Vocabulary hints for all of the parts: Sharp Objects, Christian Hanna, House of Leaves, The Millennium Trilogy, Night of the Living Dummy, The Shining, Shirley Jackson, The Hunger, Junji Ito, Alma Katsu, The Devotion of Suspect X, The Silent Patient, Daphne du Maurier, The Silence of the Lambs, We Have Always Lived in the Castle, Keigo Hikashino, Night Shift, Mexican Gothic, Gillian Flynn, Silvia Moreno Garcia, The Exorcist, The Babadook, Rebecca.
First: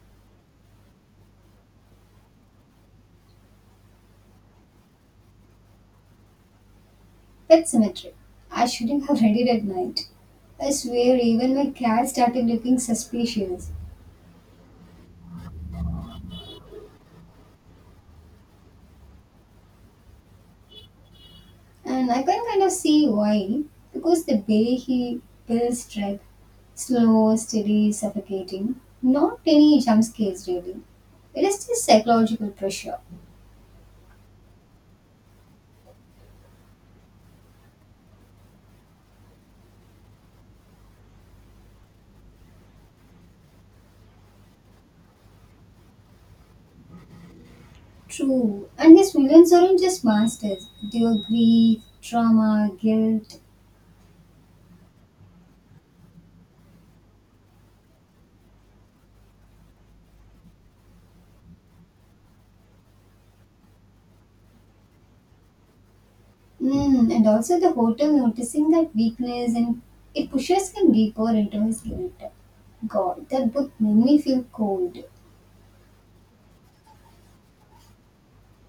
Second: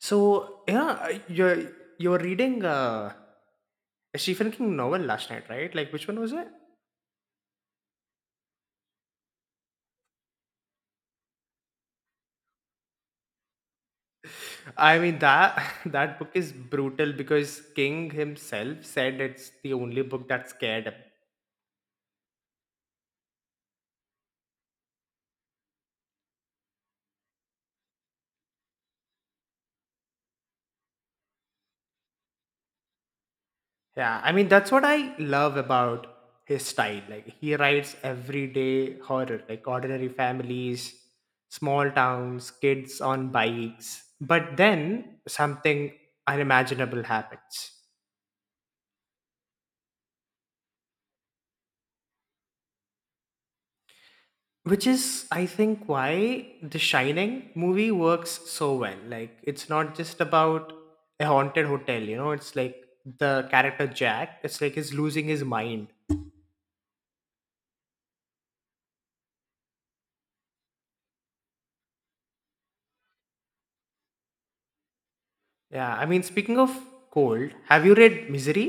So yeah, you're reading a Stephen King novel last night, right? Like which one was it? Pet cemetery. I shouldn't have read it at night. I swear, even my cat started looking suspicious. I mean that that book is brutal because King himself said it's the only book that scared him. And I can kind of see why. Because the way he builds dread, slow, steady, suffocating. Not any jump scares, really. It is just psychological pressure. Yeah, I mean that's what I love about his style. Like he writes everyday horror, like ordinary families, small towns, kids on bikes. But then something unimaginable happens, True. And his villains aren't just monsters. They are grief, trauma, guilt, which is I think why The Shining movie works so well. Like it's not just about a haunted hotel, you know, it's like the character Jack, it's like he's losing his mind. And also the hotel noticing that weakness and it pushes him deeper into his guilt. God, that book made me feel cold. Yeah, I mean, speaking of cold, have you read Misery?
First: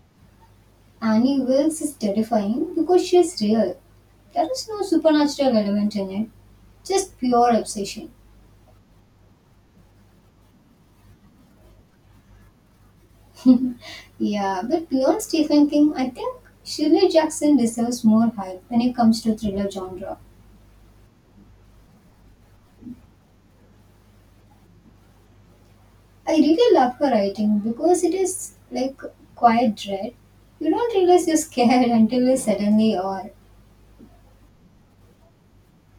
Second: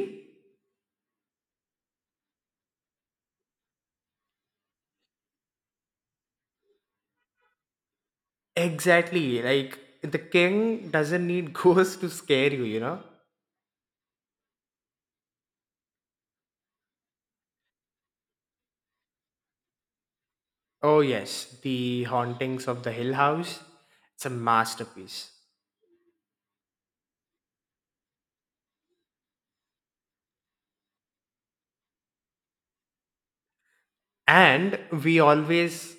Annie Wilkes is terrifying because she is real. There is no supernatural element in it, just pure obsession. Exactly, like the King doesn't need ghosts to scare you, you know. Yeah, but beyond Stephen King, I think Shirley Jackson deserves more hype when it comes to thriller genre. Oh yes, The Hauntings of the Hill House, it's a masterpiece. I really love her writing because it is like quiet dread. You don't realize you're scared until you suddenly are. And we always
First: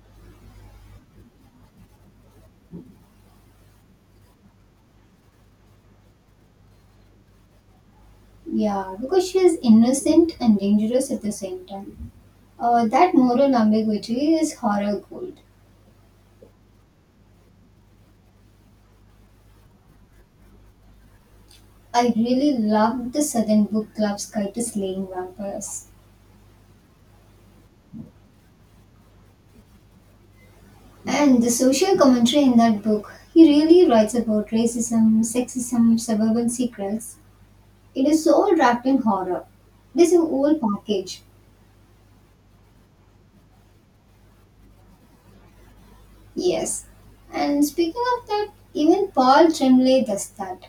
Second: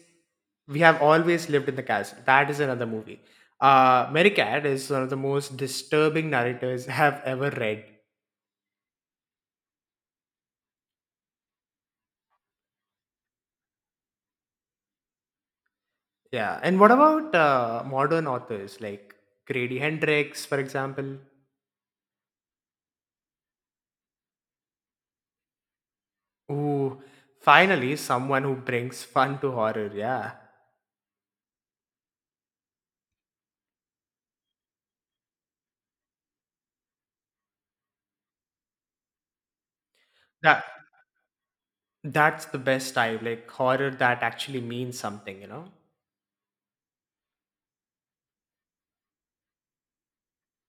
we have always lived in the castle, that is another movie. Mary Cat is one of the most disturbing narrators I have ever read. Yeah, because she is innocent and dangerous at the same time. That moral ambiguity is horror gold. Yeah, and what about modern authors like Grady Hendrix, for example? I really love the Southern Book Club's guide to slaying vampires. Ooh, finally someone who brings fun to horror, yeah. And the social commentary in that book, he really writes about racism, sexism, suburban secrets. It is all wrapped in horror. It is a whole that package. that's the best type, like horror that actually means something, you know. Yes. And speaking of that, even Paul Tremblay does that.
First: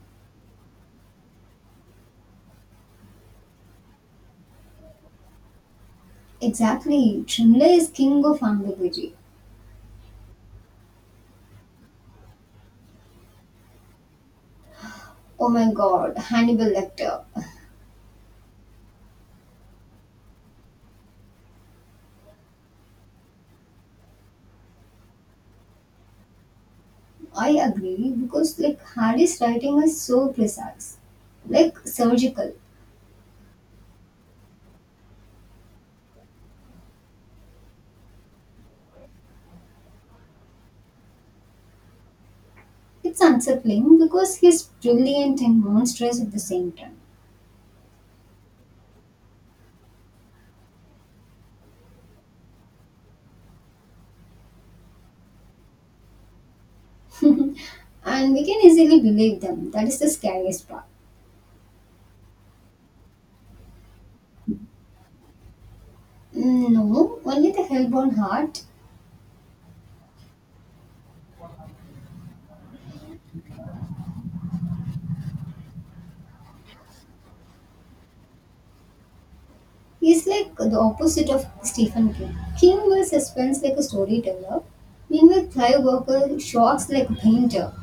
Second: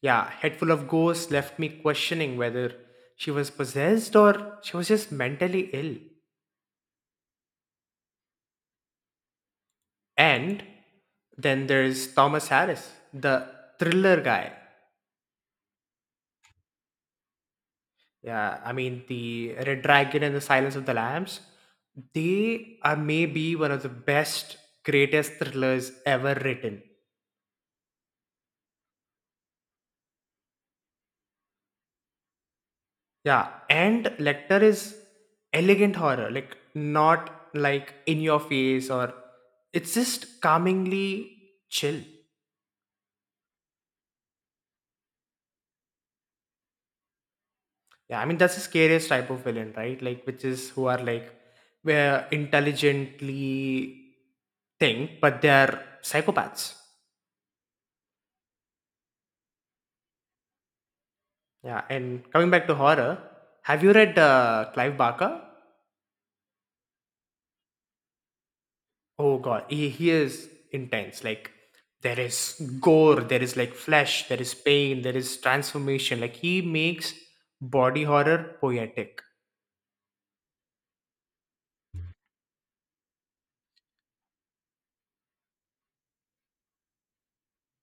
Yeah, Head Full of Ghosts left me questioning whether she was possessed or she was just mentally ill. Exactly. Tremblay is king of ambiguity. And then there's Thomas Harris, the thriller guy. Oh my god, Hannibal Lecter. Yeah, I mean, the Red Dragon and the Silence of the Lambs, they are maybe one of the best, greatest thrillers ever written. I agree because like Harry's writing is so precise. Like surgical. Yeah, and Lecter is elegant horror, like not like in your face, or it's just calmingly chill. It's unsettling because he's brilliant and monstrous at the same time. Yeah, I mean that's the scariest type of villain, right? Like which is, who are like, where intelligently think, but they are psychopaths. And we can easily believe them. That is the scariest part. Yeah, and coming back to horror, have you read Clive Barker? Mm, no, only the hellborn heart. Oh god, he is intense. Like there is gore, there is like flesh, there is pain, there is transformation. Like he makes body horror poetic. He's like the opposite of Stephen King. King will suspense like a storyteller. Meanwhile, Clive Barker shocks like a painter.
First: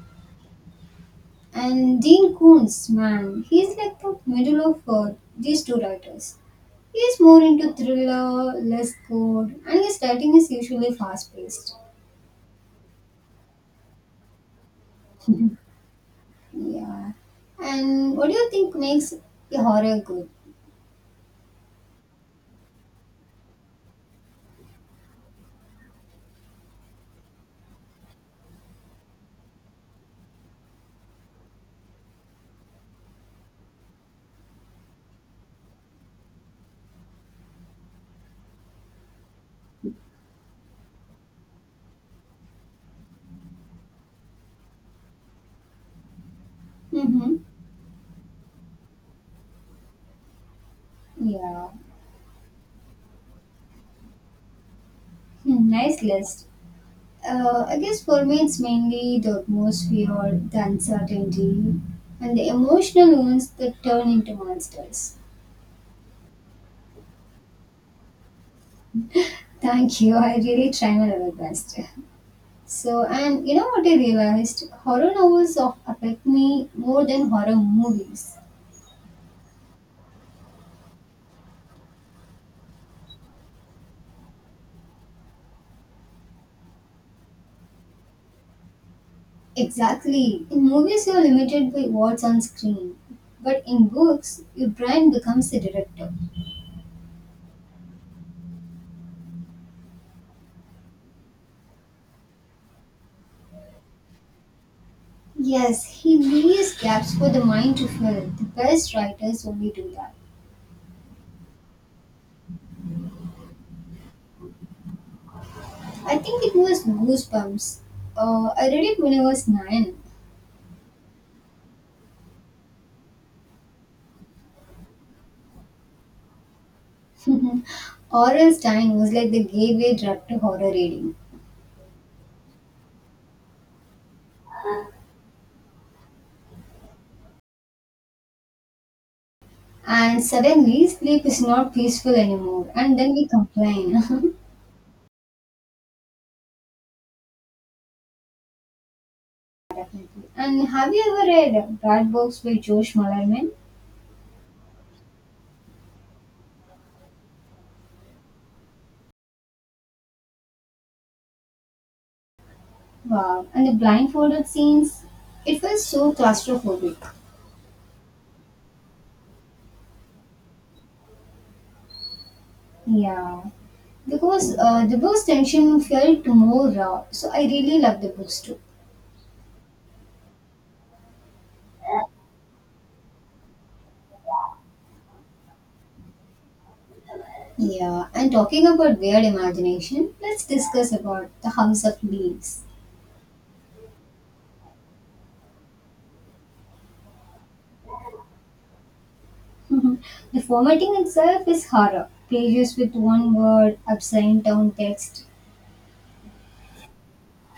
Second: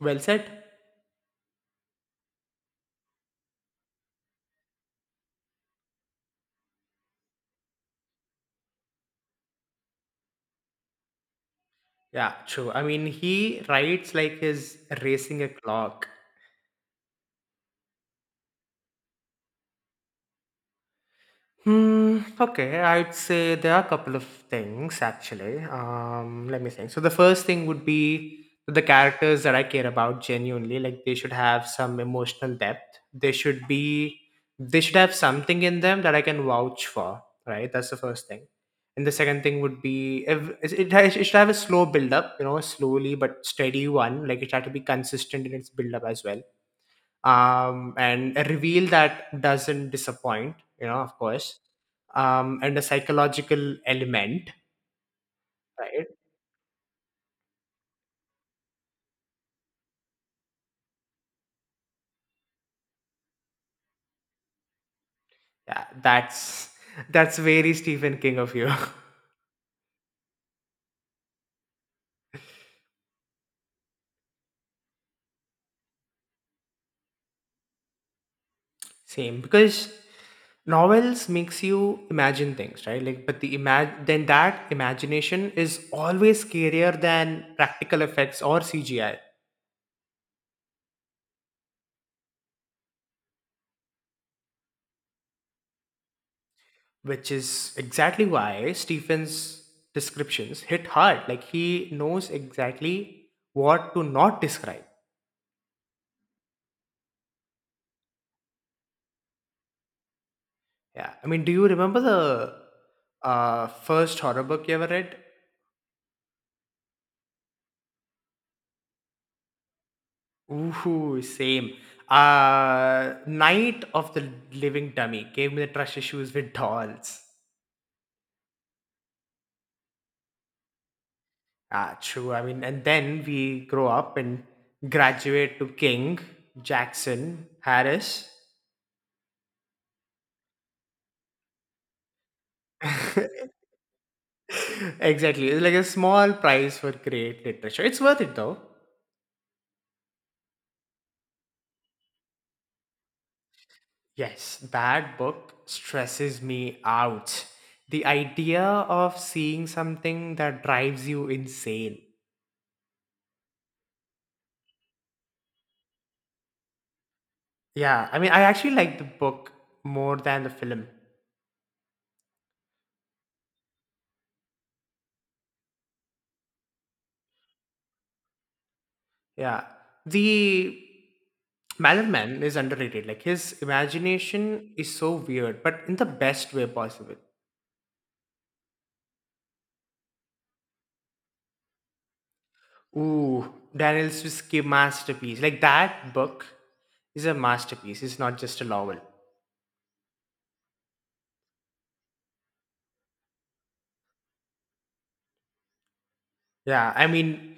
Well said. And Dean Koontz, man, he's like the middle of these two writers. He is more into thriller, less code, and his writing is usually fast paced. Yeah, true. I mean, he writes like he's racing a clock. Yeah. And what do you think makes a horror good? Hmm, okay, I'd say there are a couple of things actually. Let me think. So the first thing would be the characters that I care about genuinely, like they should have some emotional depth. They should have something in them that I can vouch for, right? That's the first thing. And the second thing would be if it should have a slow build up, you know, slowly but steady one. Like it should have to be consistent in its build up as well. Mm-hmm. And a reveal that doesn't disappoint, you know, of course, Yeah. And a psychological element, Hmm, nice right? list. I guess for me, it's mainly the atmosphere, the uncertainty, and the emotional wounds that turn into monsters. Yeah, that's that's very Stephen King of you. Thank you. I really try my level best. So, and you know what I realized? Horror novels of affect me more than horror movies. Same, because novels makes you imagine things, right? Like, but the imag then that imagination is always scarier than practical effects or CGI, Exactly. In movies, you're limited by what's on screen. But in books, your brain becomes the director. which is exactly why Stephen's descriptions hit hard. Like he knows exactly what to not describe. Yes, he leaves gaps for the mind to fill. The best writers only do that. Yeah. I mean, do you remember the first horror book you ever read? I think it was Goosebumps. I read it when I was nine. Ooh, same. Night of the Living Dummy gave me the trust issues with dolls. Oral Time was like the gateway drug to horror reading. Ah, true. I mean, and then we grow up and graduate to King, Jackson, Harris. And suddenly sleep is not peaceful anymore, and then we complain. Exactly. It's like a small prize for great literature. It's worth it though. And have you ever read Bad Books by Josh Mullerman? Yes, that book stresses me out. The idea of seeing something that drives you insane. Wow. And the blindfolded scenes, it was so claustrophobic. Yeah, I mean, I actually like the book more than the film. Yeah. Because the book's tension felt more raw, so I really love the books too. Yeah. The Mallerman is underrated. Like, his imagination is so weird, but in the best way possible. Yeah, and talking about weird imagination, let's discuss about the House of Leaves. Ooh, Daniel Swisky masterpiece. Like, that book is a masterpiece. It's not just a novel. The formatting itself is horror. Pages with one word, upside down text. Yeah, I mean,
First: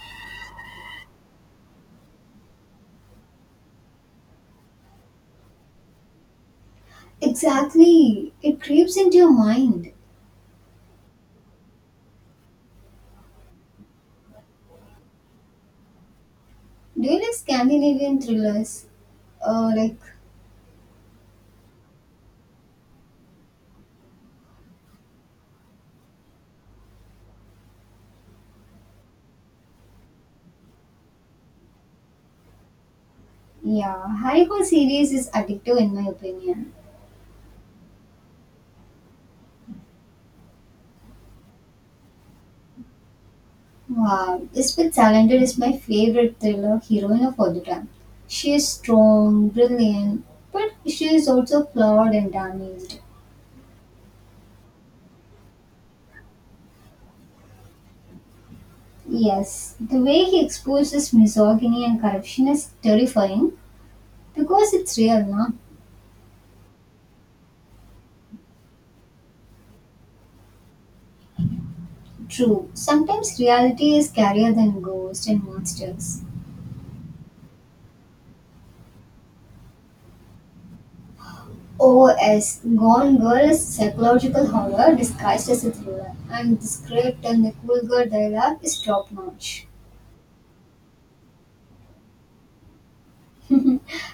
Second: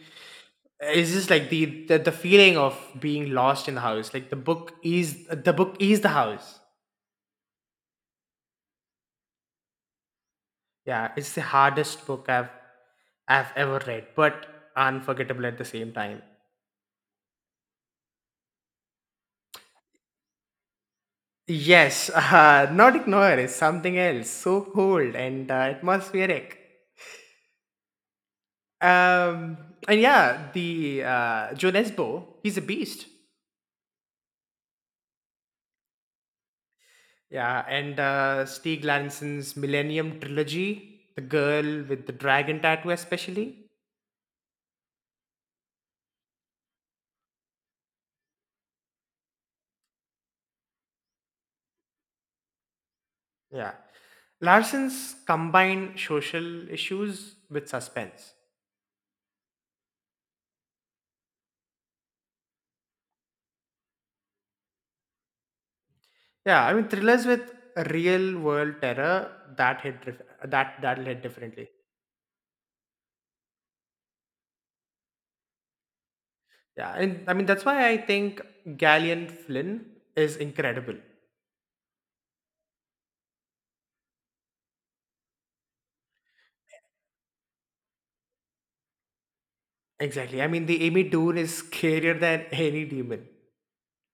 it's just like the feeling of being lost in the house, like the book is, the house. Exactly. It creeps into your mind. Yeah, it's the hardest book I've ever read, but unforgettable at the same time. Do you like Scandinavian thrillers? Like, Yes, not ignore, it's something else, so cold and atmospheric. um and yeah, the Joe Nesbo, he's a beast. yeah, Harry Potter series is addictive in my opinion. Yeah, and Stieg Larson's Millennium trilogy, the Girl with the Dragon Tattoo especially. Wow, Isabel Salander is my favorite thriller heroine of all the time. She is strong, brilliant, but she is also flawed and damaged. Yeah. Larson's combine social issues with suspense. Yes, the way he exposes misogyny and corruption is terrifying because it's real, not Yeah, I mean thrillers with real world terror that that'll hit differently. true. Sometimes reality is scarier than ghosts and monsters. Yeah, and I mean that's why I think Galleon Flynn is incredible. OS Gone Girl is psychological horror disguised as a thriller, and the script and the cool girl dialogue is top notch. Exactly. I mean the Amy Dune is scarier than any demon.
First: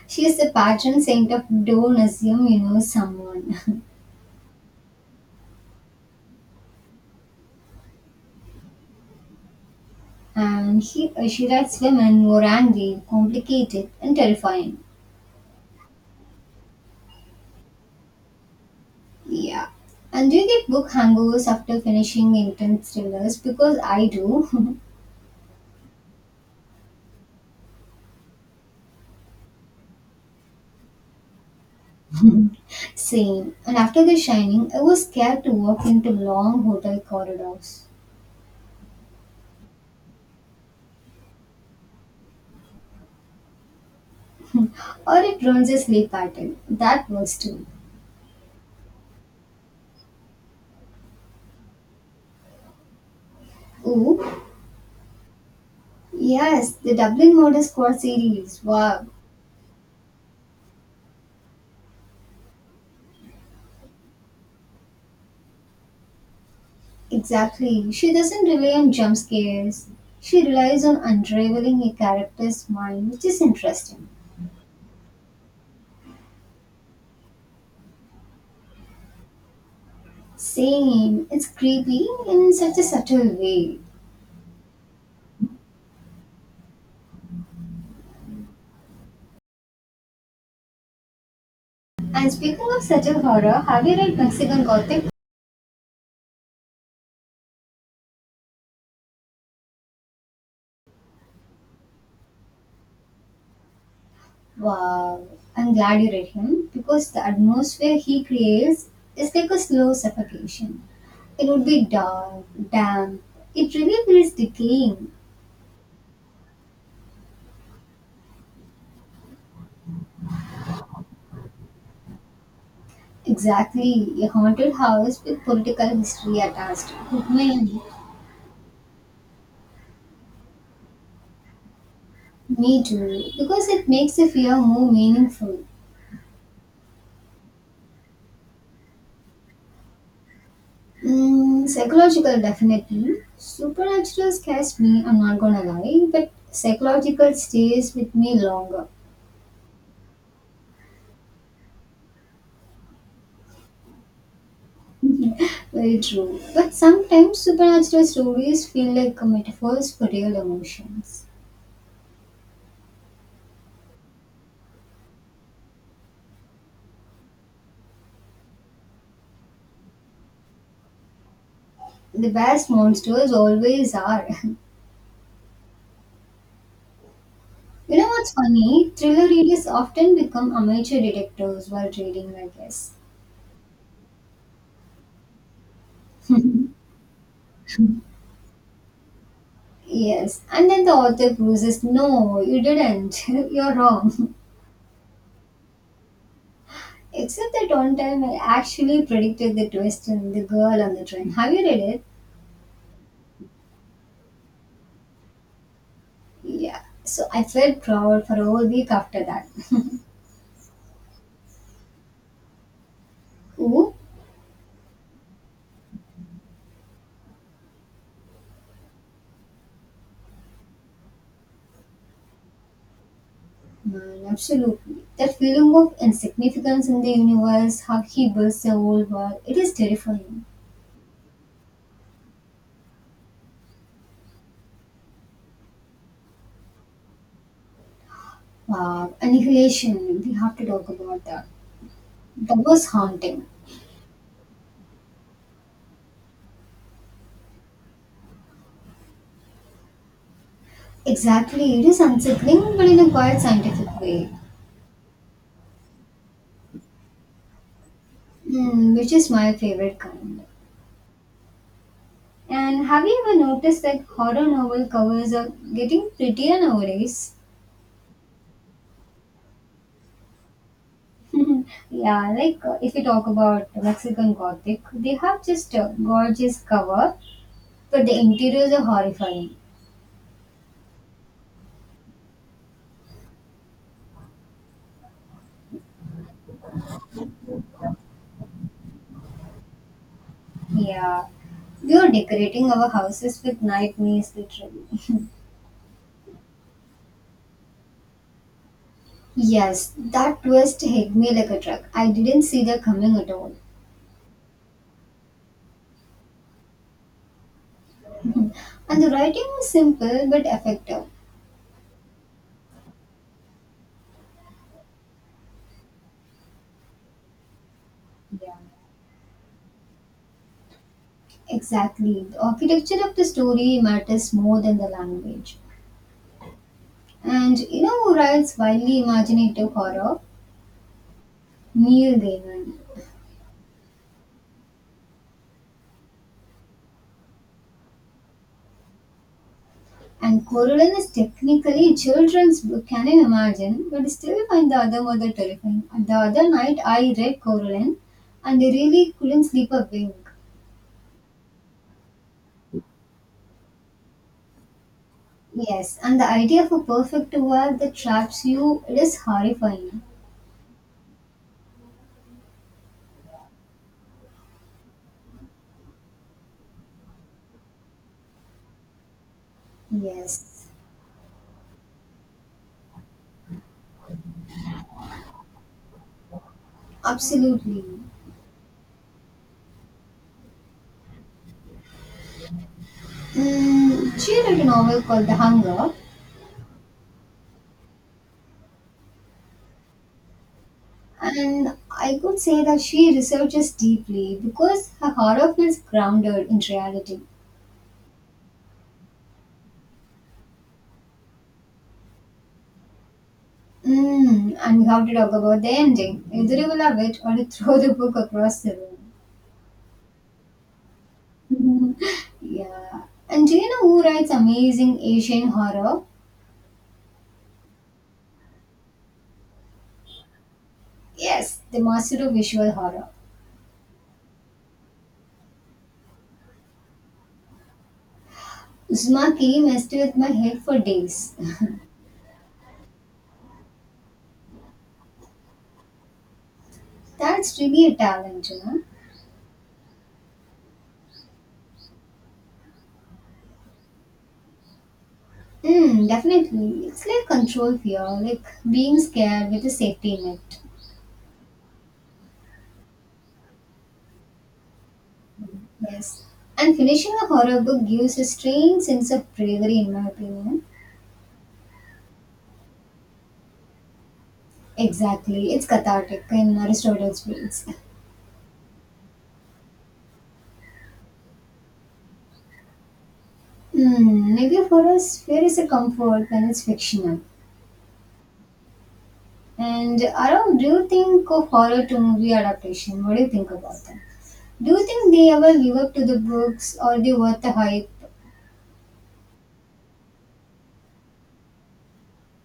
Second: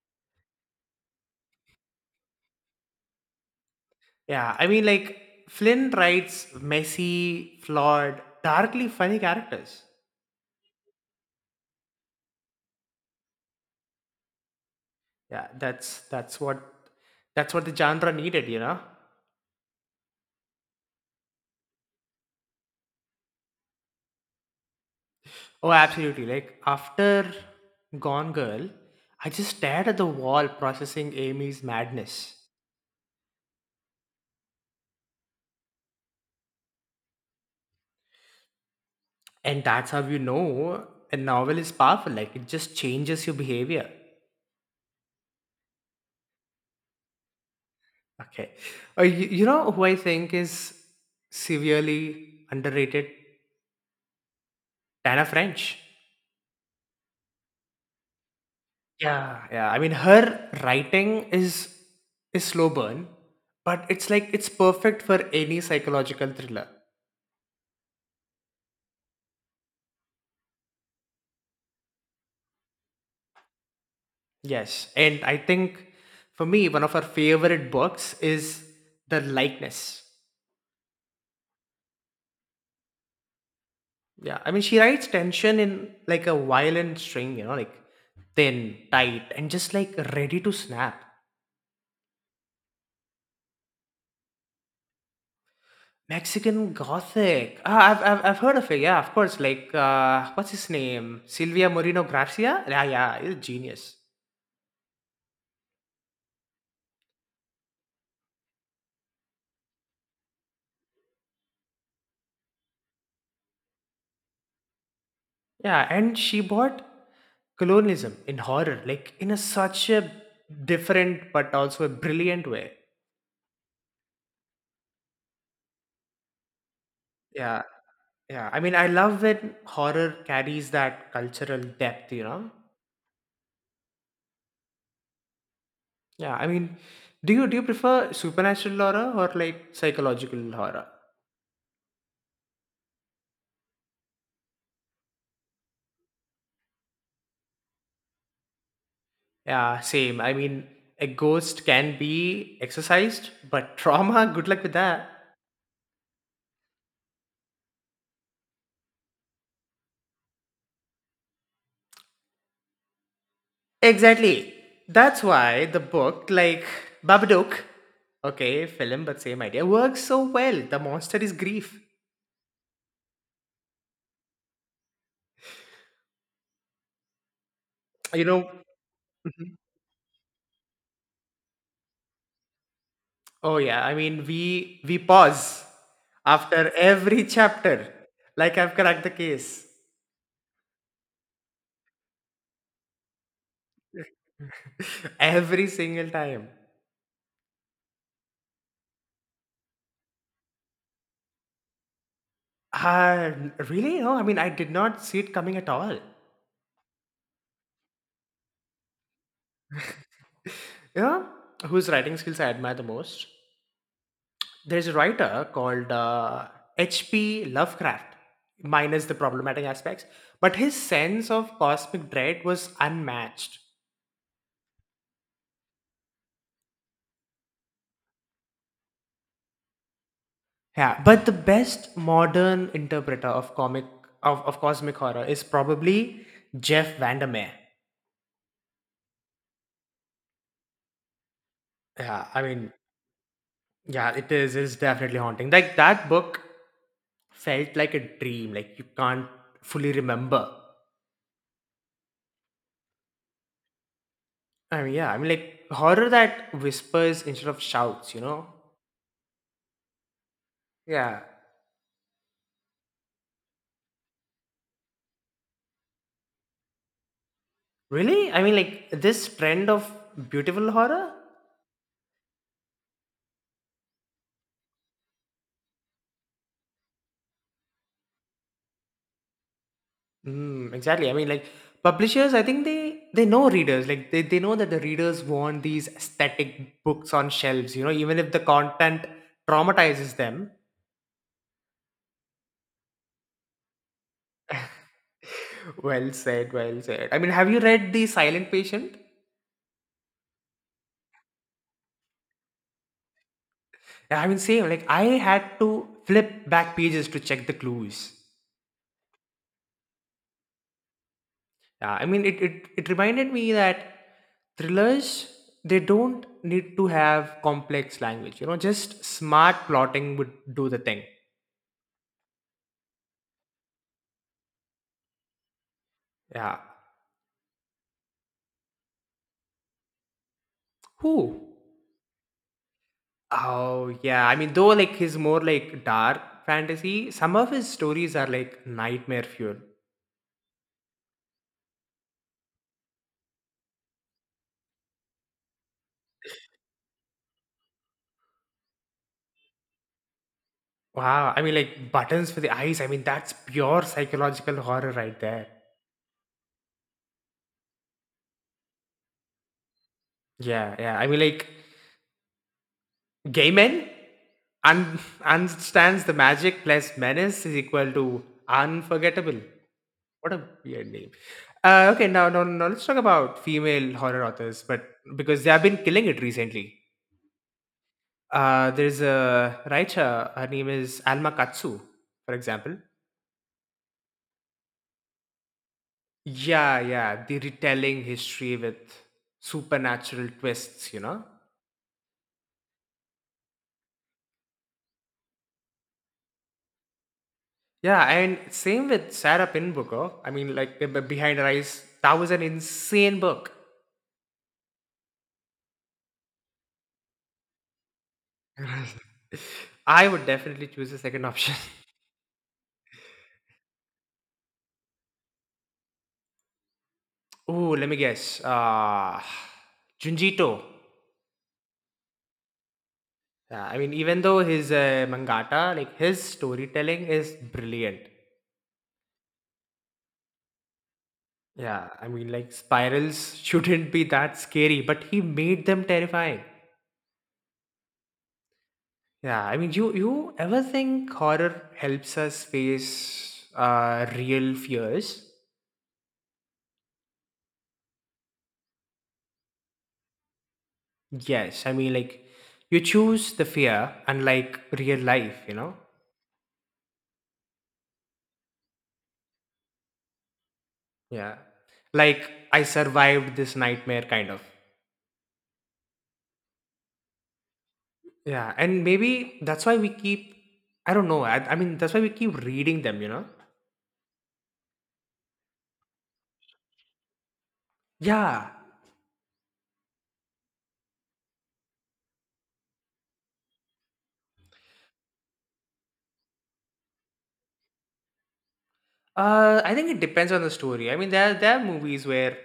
She is the patron saint of Dole Assume you know someone. Yeah, I mean like Flynn writes messy, flawed, darkly funny characters. And she writes women more angry, complicated, and terrifying. Yeah, that's what the genre needed, you know. Yeah. And do you get book hangovers after finishing intense thrillers? Because I do. Oh, absolutely. Like after Gone Girl, I just stared at the wall processing Amy's madness. Same. And after The Shining, I was scared to walk into long hotel corridors. And that's how you know a novel is powerful. Like it just changes your behavior. Or it ruins a sleep pattern. That works too. Okay. You know who I think is severely underrated? Ooh. Tana French. Yes, the Dublin Murder Squad series. Wow. Yeah. Yeah. I mean, her writing is slow burn, but it's like it's perfect for any psychological thriller. Exactly. She doesn't rely on jump scares. She relies on unraveling a character's mind, which is interesting. Yes, and I think for me, one of her favorite books is The Likeness. Same. It's creepy in such a subtle way. Yeah, I mean, she writes tension in like a violin string, you know, like thin, tight, and just like ready to snap. And speaking of subtle horror, have you read Mexican Gothic? Mexican Gothic. Ah, I've heard of it. Yeah, of course. Like, what's his name? Silvia Moreno Garcia? Yeah, he's a genius. Wow. I'm glad you read him because the atmosphere he creates is like a slow suffocation. It would be dark, damp. It really feels decaying. Yeah, and she bought colonialism in horror, like in a such a different but also a brilliant way. Exactly. A haunted house with political history attached. Good Yeah, man. Yeah, I mean, I love when horror carries that cultural depth, you know? Me too, because it makes the fear more meaningful. Yeah, I mean, do you prefer supernatural horror or like psychological horror? Mm, psychological, definitely. Supernatural scares me, I'm not gonna lie, but psychological stays with me longer. Yeah, same. I mean, a ghost can be exorcised, but trauma, good luck with that. Very true. But sometimes supernatural stories feel like metaphors for real emotions. Exactly. That's why the book, like Babadook, okay, film, but same idea, works so well. The monster is grief. The best monsters always are. You know You what's know, funny? Thriller readers often become amateur detectives while reading, I guess. oh yeah, I mean we pause after every chapter. Like I've cracked the case Yes, and then the author proves, no, you didn't. You're wrong. every single time. Except that one time I actually predicted the twist in The Girl on the Train. Have you read it? Uh, really? No, I mean I did not see it coming at all. Yeah. So I felt proud for a whole week after that. You know whose writing skills I admire the most? Who? There's a writer called H.P. Lovecraft, minus the problematic aspects, but his sense of cosmic dread was unmatched. Man, absolutely. That feeling of insignificance in the universe, how he builds the whole world, it is terrifying. Yeah, but the best modern interpreter of of cosmic horror is probably Jeff Vandermeer. Wow, annihilation, we have to talk about that. Yeah, I That mean, was haunting. yeah, it is, it's definitely haunting. Like that book felt like a dream, like you can't fully remember. Exactly, it is unsettling but in a quite scientific way. Yeah, I mean like horror that whispers instead of shouts, you know? Hmm, which is my favorite kind. Yeah. And have you ever noticed that horror novel covers are getting prettier nowadays? Really? I mean like this trend of beautiful horror? Yeah, like if you talk about Mexican Gothic, they have just a gorgeous cover, but the interiors are horrifying. Mm, exactly. I mean, like publishers, I think they know readers. Like they know that the readers want these aesthetic books on shelves. You know, even if the content traumatizes them. Yeah, we are decorating our houses with nightmares literally. Well said. Well said. I mean, have you read the Silent Patient? Yes, that twist hit me like a truck. I didn't see that coming at all. Yeah, I mean, same. Like I had to flip back pages to check the clues. And the writing was simple but effective. Yeah, I mean, it reminded me that thrillers they don't need to have complex language. You Yeah. know, just smart plotting would do the thing. Exactly. The architecture of the story matters more than the language. Yeah. And you know who writes wildly imaginative horror? Who? Neil Gaiman. Oh yeah, I mean, though like his more like dark fantasy, some of his stories are like nightmare fuel. And Coraline is technically a children's book, can you imagine? But I still find the other mother terrifying. And the other night I read Coraline and I really couldn't sleep a wink. Wow, I mean like buttons for the eyes. I mean that's pure psychological horror right there. Yes, and the idea of a perfect world that traps you, it is horrifying. Yeah, yeah. I mean like gay men un- understands the magic plus menace is equal to unforgettable. What a Yes, weird name. Okay, now let's talk about female horror authors, but because they have been killing it recently. absolutely. There's a writer, her name is Alma Katsu, for example. Mm, she wrote a novel called The Hunger. Yeah, the retelling history with supernatural twists, you know? And I could say that she researches deeply because her horror feels grounded in reality. Yeah, and same with Sarah Pin Booker. I mean, like, Behind Her Eyes, that was an insane book. And we have to talk about the ending. Either you will love it or you throw the book across the I would definitely choose the second option. room. Yeah. And do you know who writes amazing Asian horror? Ooh, let me guess. Junji Ito. Yes, the master of visual horror. Yeah, I mean, even though his mangata, like his storytelling is brilliant. Uzumaki messed with my head for days. Yeah, I mean, like spirals shouldn't be that scary, but he made them terrifying. That's really a talent. Yeah, I mean, you ever think horror helps us face real fears? Mm, definitely. It's like control fear, like being scared with a safety net. Yes, I mean, like you choose the fear, unlike real life, you know? Yes. And finishing a horror book gives a strange sense of bravery, in my opinion. Yeah, like I survived this nightmare, kind of. Exactly. It's cathartic in Aristotle's words. Yeah, and maybe that's why we keep. I don't know. I mean, that's why we keep reading them, you know? Hmm. Maybe for us, fear is a comfort when it's fictional. Yeah. And Aram, do you think of horror to movie adaptation? What do you think about them? Do you think they ever live up to the books or they worth the hype? I think it depends on the story. I mean, there are movies where,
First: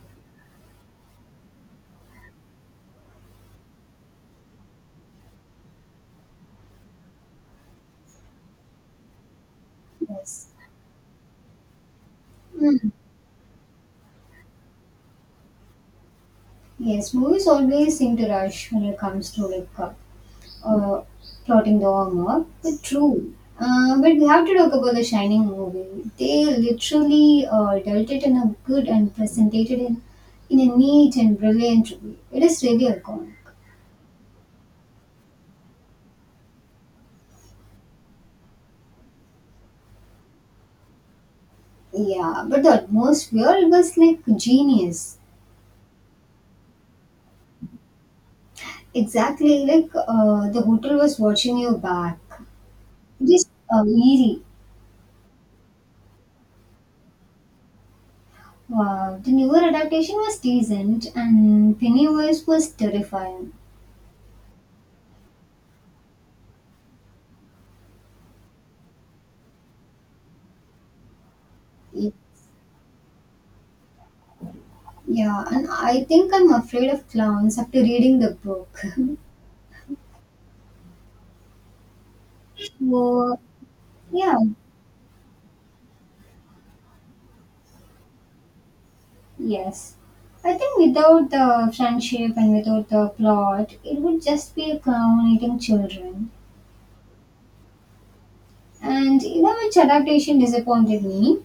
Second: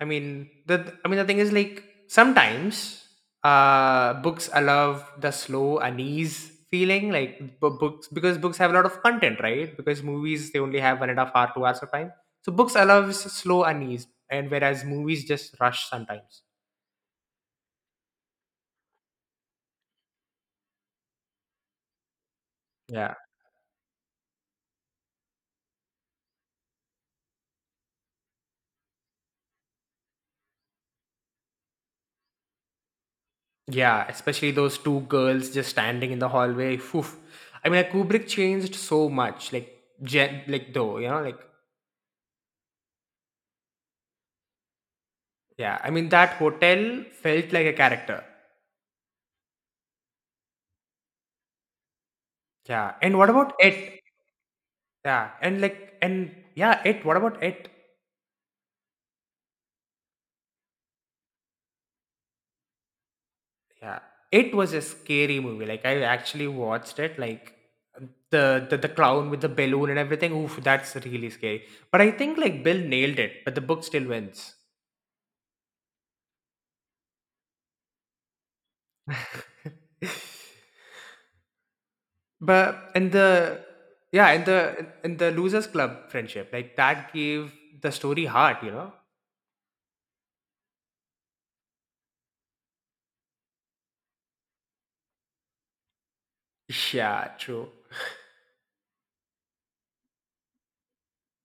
I mean the thing is like sometimes books allow the slow unease feeling like books, because books have a lot of content, right? Because Yes. movies, they only have 1.5 hour, 2 hours of time. So books Hmm. allows slow unease and whereas movies just rush sometimes. Yes, movies always seem to rush when it comes to like uh, plotting the homework. But Yeah, true. But we have to talk about the Shining movie. They literally dealt it in a good and presented it in a neat and brilliant way. It is really iconic. yeah, especially those two girls just standing in the hallway. Phew. I mean like, Kubrick changed so much, like gen- like though you know like Yeah, but the atmosphere it was like genius. Yeah, I mean that hotel felt like a character. Exactly, like the hotel was watching your back. Yeah. And what Just about it? eerie. Yeah. And like and yeah, it what about it? Wow, the newer adaptation was decent, and Pennywise was terrifying. Yeah. It was a scary movie. Like I actually watched it like the clown with the balloon and everything. Oof, that's really scary. But I think like Bill nailed it, but the book still wins. Yeah, and I think I'm afraid of clowns after reading the book. But in So, the yeah, yeah, in the losers club friendship, like that gave the story heart, you know? yes. I think without the friendship and without the plot, it would just be a clown eating children. Yeah, true. And you know which adaptation disappointed me?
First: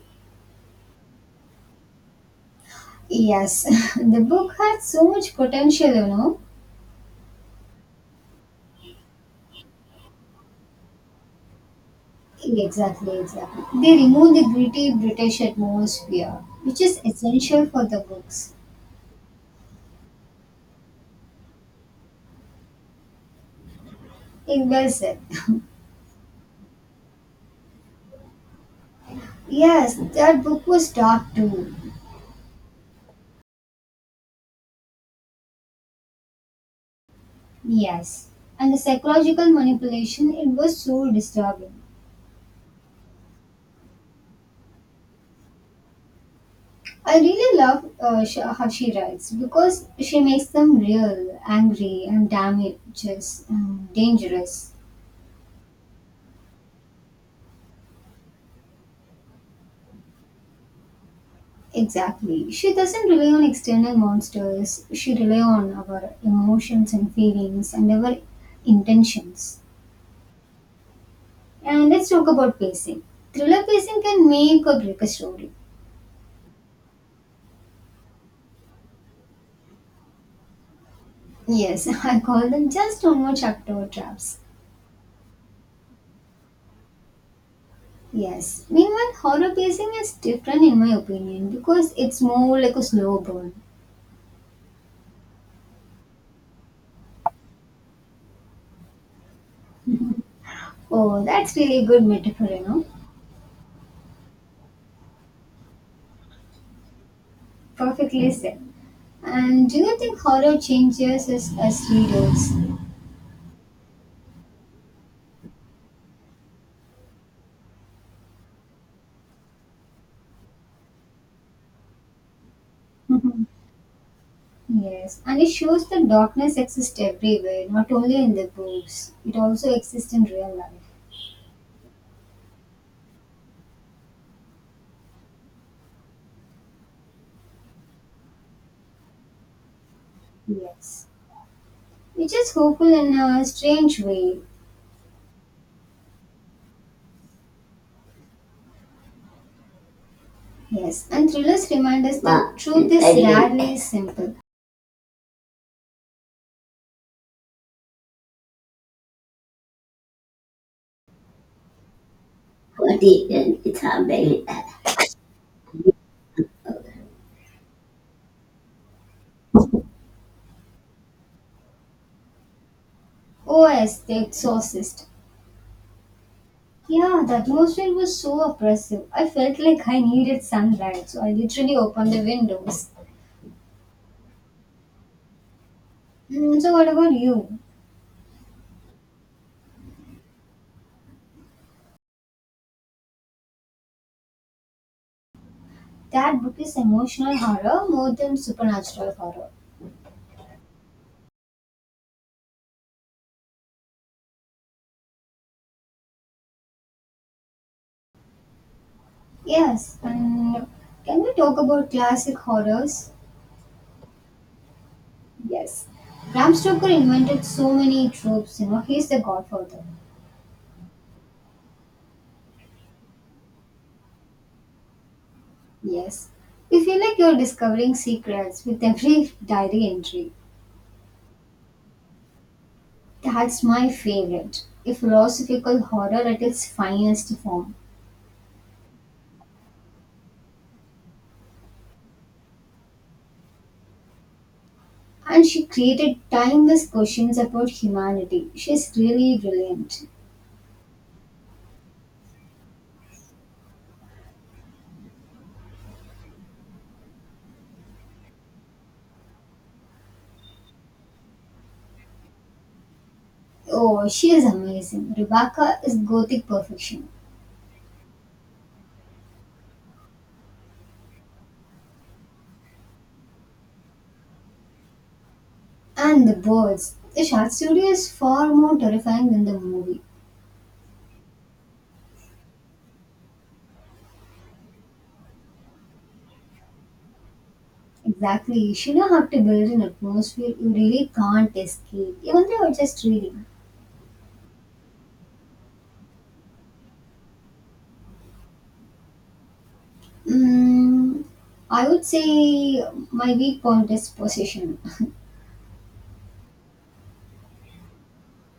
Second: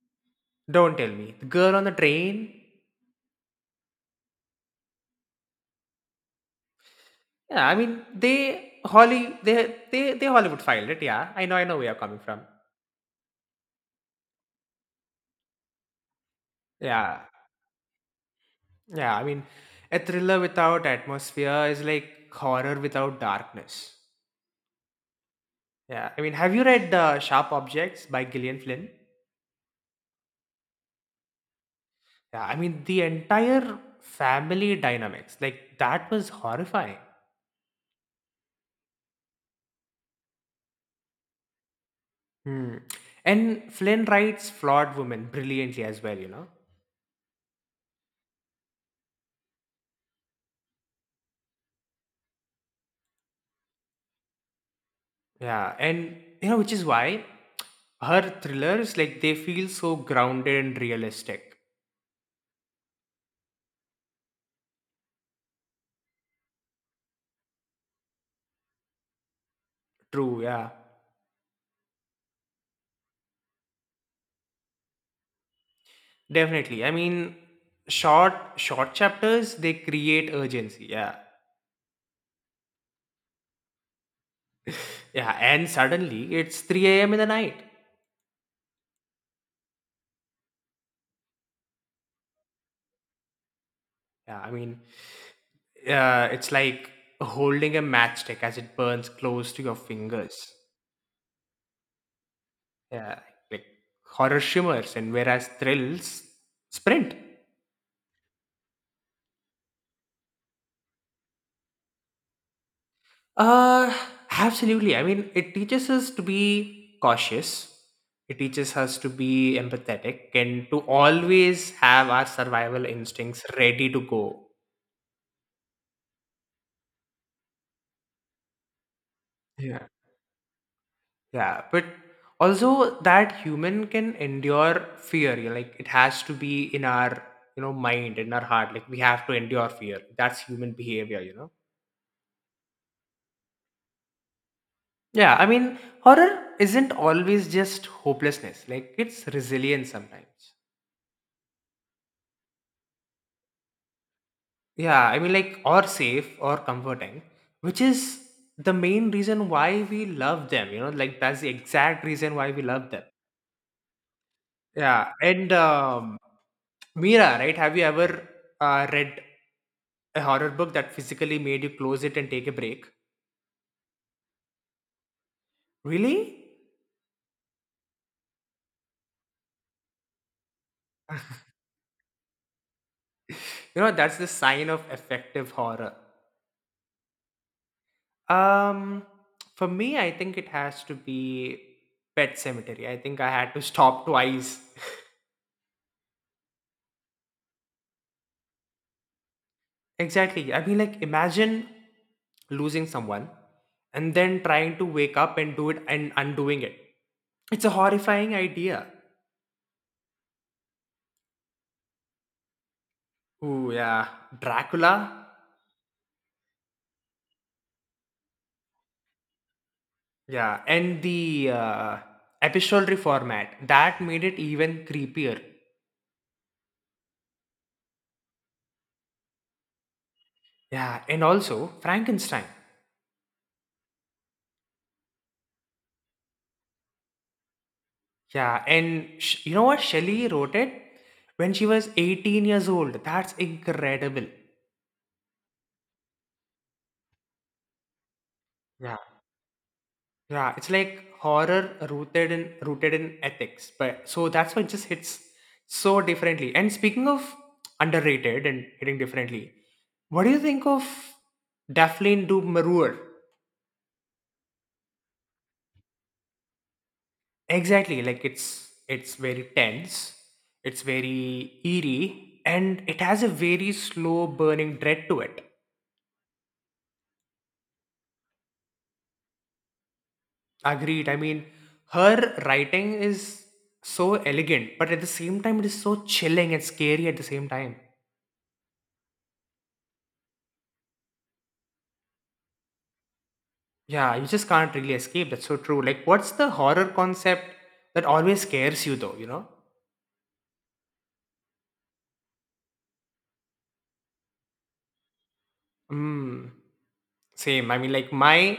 Don't tell me. The girl on the train? Yes, the book had so much potential. Yeah, I mean, they Holly they Hollywood filed it. Yeah, I know where you're coming from. Exactly, exactly. They removed the gritty British atmosphere, which is Yeah, essential for the books. yeah. I mean, a thriller without atmosphere is like horror without darkness. It well said. Yeah, I mean, have you read Sharp Objects by Gillian Flynn? Yes, that book was dark too. Yeah, I mean, the entire family dynamics like that was horrifying. Yes, and the psychological manipulation, it was so disturbing. Hmm. And Flynn writes flawed women brilliantly as well. You know. I really love how she writes because she makes them real, angry, and damages, and dangerous. Yeah, and you know, which is why her thrillers like they feel so grounded and realistic. Exactly. She doesn't rely on external monsters, she relies on our emotions and feelings and our intentions. True, yeah. And let's talk about pacing. Thriller pacing can make or break a story. Definitely. I mean, short chapters they create urgency. Yeah. Yes, I call them just one more chapter traps. Yeah, and suddenly it's 3 a.m. in the night. Yes. Meanwhile, horror pacing is different in my opinion because it's more like a slow burn. Yeah, I mean, it's like holding a matchstick as it burns close to your fingers. Oh, that's really good metaphor. Yeah, like horror shimmers, and whereas thrills sprint. Perfectly said. And do you think horror changes us as readers? Uh, absolutely. I mean, it teaches us to be cautious. It teaches us to be empathetic and to always have our survival instincts Mhm. ready to go. Yes. And it shows that darkness exists everywhere, not only in the books. It also Yeah. exists in real life. Yeah, but also that human can endure fear. You know, like it has to be in our mind, in our heart. Like we have to endure fear. That's human Yes. behavior, you know. Which is hopeful in a strange way. Yeah, I mean, horror isn't always just hopelessness. Like it's resilience sometimes. Yes. And thrillers remind us that wow, truth it's is editing rarely simple. Yeah, I mean, like, or safe or comforting, which is the main reason why we love them, you know, like, that's the exact reason why we love For them. the it's happening. Yeah, and Mira, right? Have you ever read a horror book that physically made you close it and take a break? Oh, yes, The Exorcist. Really? Yeah, the atmosphere was so oppressive. I felt like I needed sunlight, so I literally opened the windows. You know, that's the sign of effective horror. Hmm, so, what about you? Um, for me, I think it has to be Pet Cemetery. I think I had to stop twice. That book is emotional horror more than supernatural horror. Exactly. I mean, like, imagine losing someone and then trying to wake up and do it and undoing it. It's a horrifying idea. Yes, and can we talk about classic horrors? Ooh, yeah. Dracula. Yes. Bram Stoker invented so many tropes, you know, he's the godfather. Yeah. And the epistolary format. That made it even creepier. Yes. You feel like you're discovering secrets with every diary entry. Yeah. And also, Frankenstein. That's my favorite. A philosophical horror at its finest form. Yeah. And you know what? Shelley wrote it when she was 18 years old. That's incredible. And she created timeless questions about humanity. She's Yeah. really brilliant. Yeah, it's like horror rooted in ethics, but so that's why it just hits so differently. And speaking of underrated and hitting differently, what do you think of Daphne du Maurier? Oh, she is amazing. Rebecca is gothic perfection. Exactly, like it's very tense, it's very eerie, and it has a very slow burning dread to it. And the birds. The short story is far more terrifying than the movie. Agreed. I mean, her writing is so elegant, but at the same time, it is so chilling and scary at the same time. Exactly. She know how to build an atmosphere you really can't escape, even though you're just reading. Yeah, you just can't really escape. That's so true. Like, what's the horror concept that always scares you, though? You know? Mm, I would say my weak point is possession. Mm, same. I mean, like, my.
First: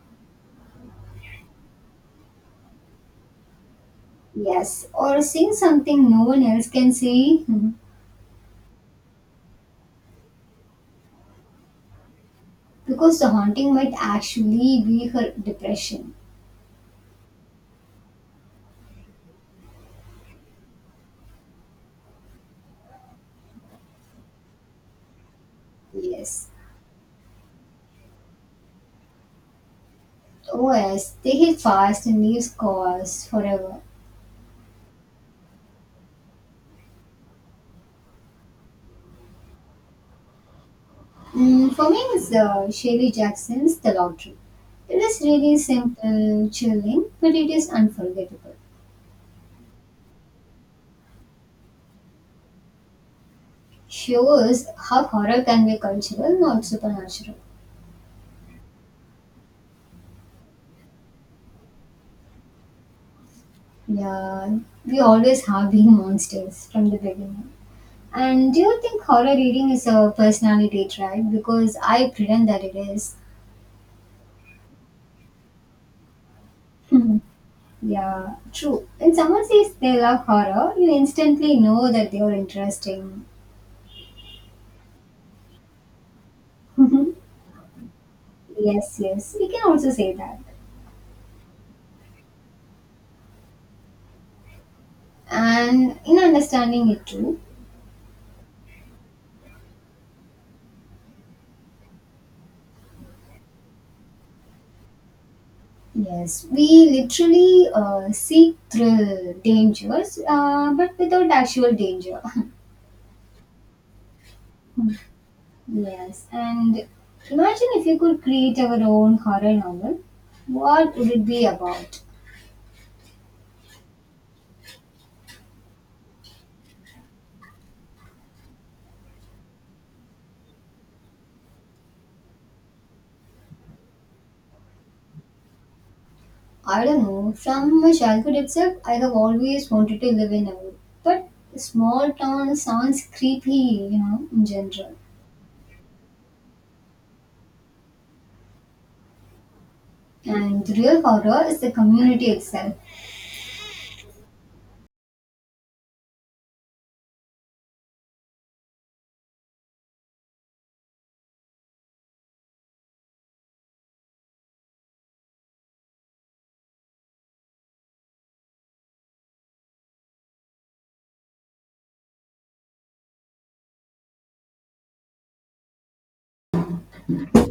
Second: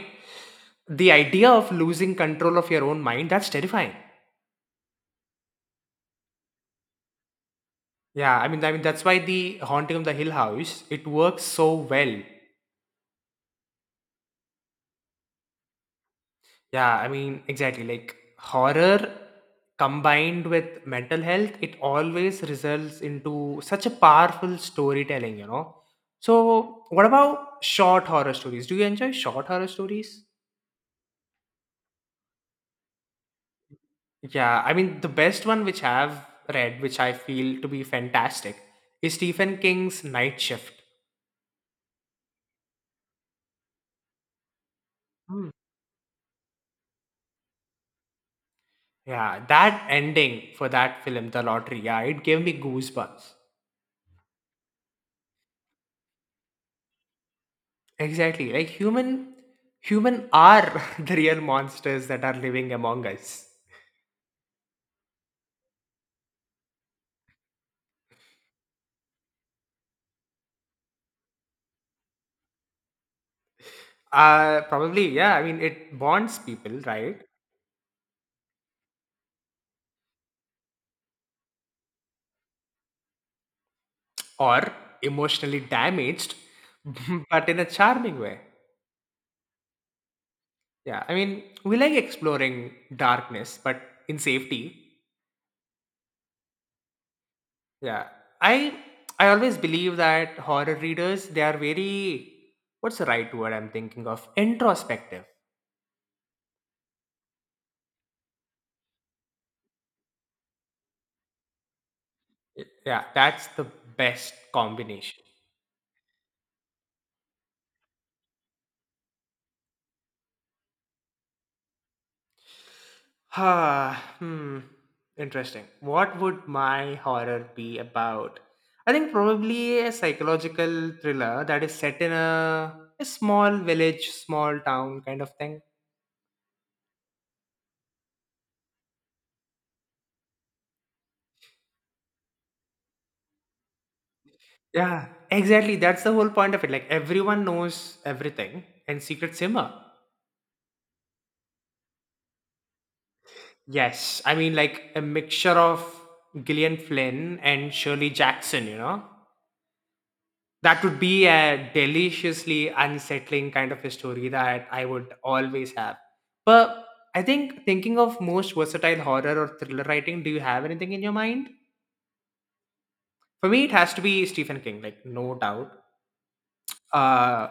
The idea of losing control of your own mind, that's terrifying. Yes, or seeing something no one else can see. Mhm. I mean, that's why the Haunting of the Hill House, it works so well. Because the haunting might actually be her depression. Yeah, I mean, exactly. Like horror combined with mental health, it always results into such a powerful storytelling, you know. Yes. So, what about short horror stories? Do you enjoy short horror stories? Oh, yes, they hit fast and leaves scars forever. Yeah, I mean, the best one which I've read, which I feel to be fantastic, is Stephen King's Night Shift. Mm, for me, it's Shirley Jackson's The Lottery. It is Hmm. really simple, chilling, but it is unforgettable. Yeah, that ending for that film, The Lottery, yeah, it gave me goosebumps. Shows how horror can be cultural, not supernatural. Exactly. Like human are the real monsters that are living among us. Yeah, we always have been monsters from the beginning. And do you think horror reading is a personality trait? Because I pretend that it is. Probably, yeah. I mean it bonds people, right? Yeah, true. When someone says they love horror, you instantly know that they are interesting. Or emotionally damaged, but in a charming way. Yes, yes, we can also say that. Yeah. I mean, we like exploring darkness, but in safety. And in understanding it too, Yeah. I I always believe that horror readers, they are very what's the right word I'm thinking of? Introspective. yes, we literally seek thrill dangers, but without actual danger. Yeah, that's the best combination. Yes, and imagine if you could create our own horror novel, what would it be about? Ah, hmm. Interesting. What would my horror be about? I think probably a psychological thriller that is set in a small village, small town kind of thing. I don't know. From my childhood itself, I have always wanted to live in a wood. But small town sounds creepy, you know, in general. Yeah, exactly. That's the whole point of it. Like everyone knows everything and Secret Simmer. And the real horror is the community itself. Yes, I mean like a mixture of Gillian Flynn and Shirley Jackson, you know? That would be a deliciously unsettling kind of a story that I would always have. But I think thinking of most versatile horror or thriller writing, do you have anything in your mind? For me, it has to be Stephen King, like no doubt. Uh,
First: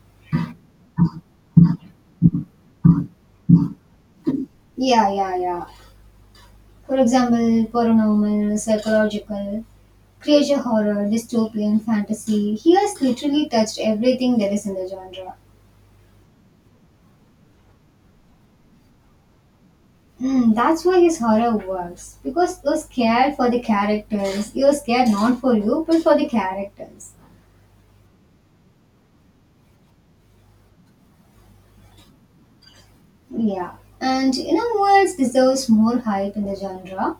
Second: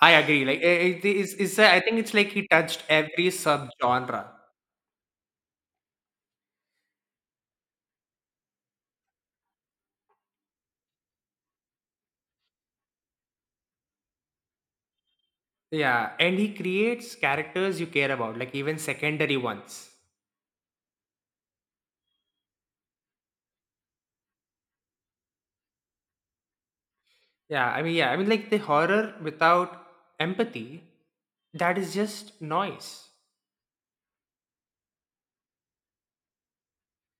I agree. Like it is, I think it's like he touched every sub genre. Yeah, yeah, yeah. For example, paranormal, psychological, creature horror, dystopian, fantasy. He has literally touched everything there is in the genre. Yeah, and he creates characters you care about, like even secondary ones. Mm, that's why his horror works. Because you're scared for the characters. You're scared not for you, but for the characters. Yeah, I mean, like the horror without empathy, that is just noise. Yeah, and you know who else deserves more hype in the genre?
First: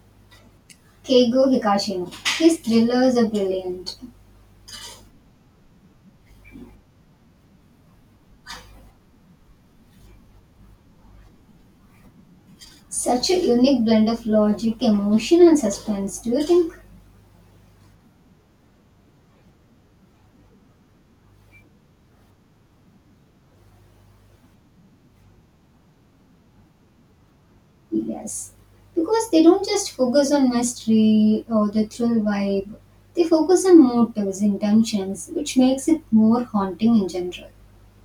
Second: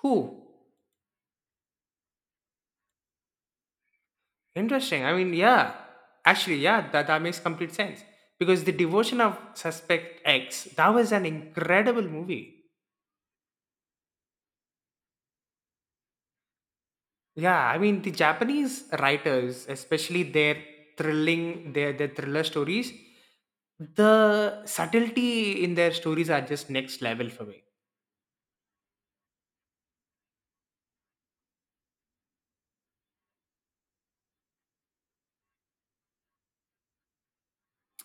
Who? Keigo Hikashino. His thrillers are brilliant. Interesting. I mean, yeah. Actually, yeah, that makes complete sense. Because The Devotion of Suspect X, that was an incredible movie. Such a unique blend of logic, emotion, and suspense, do you think? Yeah, I mean, the Japanese writers, especially their thrilling, their thriller stories, the subtlety in their stories are just next level for me. Yes, because they don't just focus on mystery or the thrill vibe, they focus on motives, intentions, which makes it more haunting in general.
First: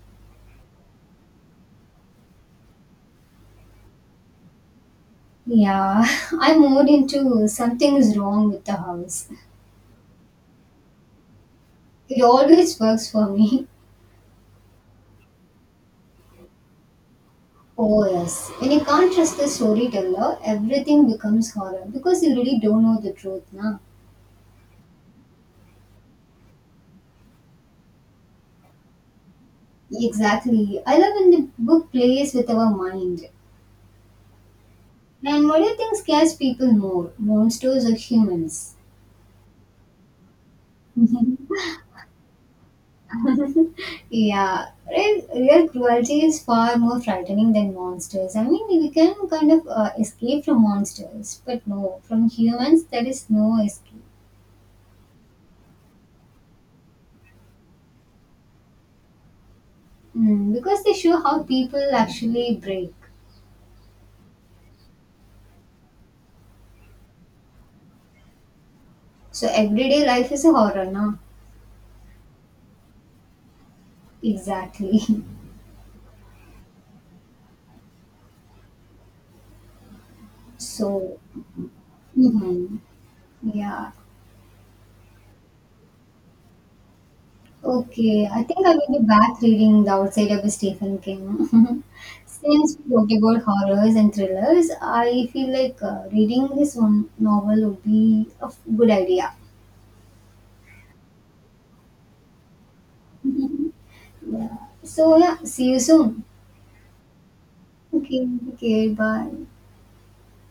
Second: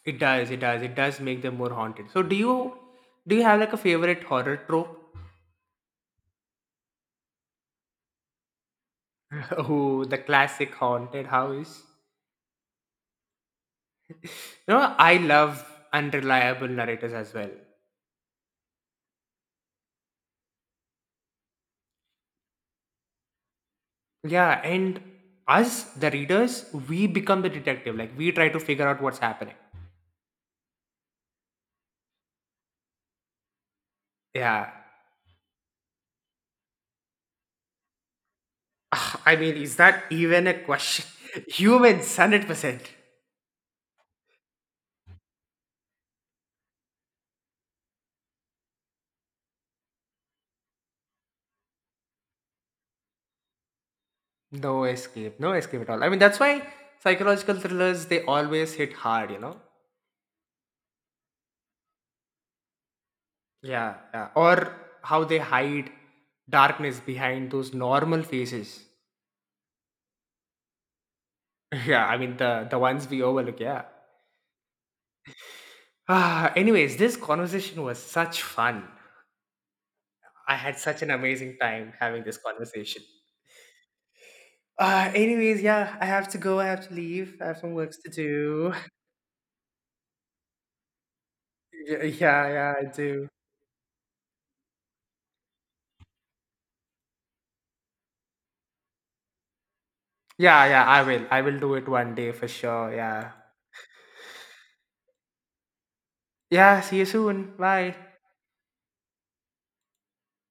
It does make them more haunted. So do you have like a favorite horror trope? Yeah, I'm more into something is wrong with the house. Oh, the classic haunted house. It always works for me. You know, I love unreliable narrators as well. Oh yes, when you can't trust the storyteller, everything becomes horror because you really don't know the truth now. Yeah, and us, the readers, we become the detective. Like, we try to figure out what's happening. Exactly. I love when the book plays with our mind. Yeah. And what do you think scares people more, monsters or humans? Ah, I mean, is that even a question? Humans, 100%. Yeah, real cruelty is far more frightening than monsters. I mean, we can kind of escape from monsters, but no, from humans there is no escape. No escape. No escape at all. I mean, that's why psychological thrillers, they always hit hard, you know? Mm, because they show how people actually break. Yeah, yeah. Or how they hide darkness behind those normal faces. So everyday life is a horror now. Yeah, I mean, the ones we overlook, yeah. Exactly. Ah, anyways, this conversation was such fun. I had such an So, amazing time having this mhm, conversation. yeah. Anyways, yeah, I have to go. I have to leave. I have some works to Okay, I think do. I will be back reading The Outsider by Stephen King. Yeah, yeah, yeah, Since I we talked do. about horrors and thrillers, I feel like reading this one novel would be a good idea. Yeah, yeah, I will. I will do it one day for sure. Yeah. Yeah. So, yeah, see you soon. Yeah, see you soon. Bye. Okay, okay, bye.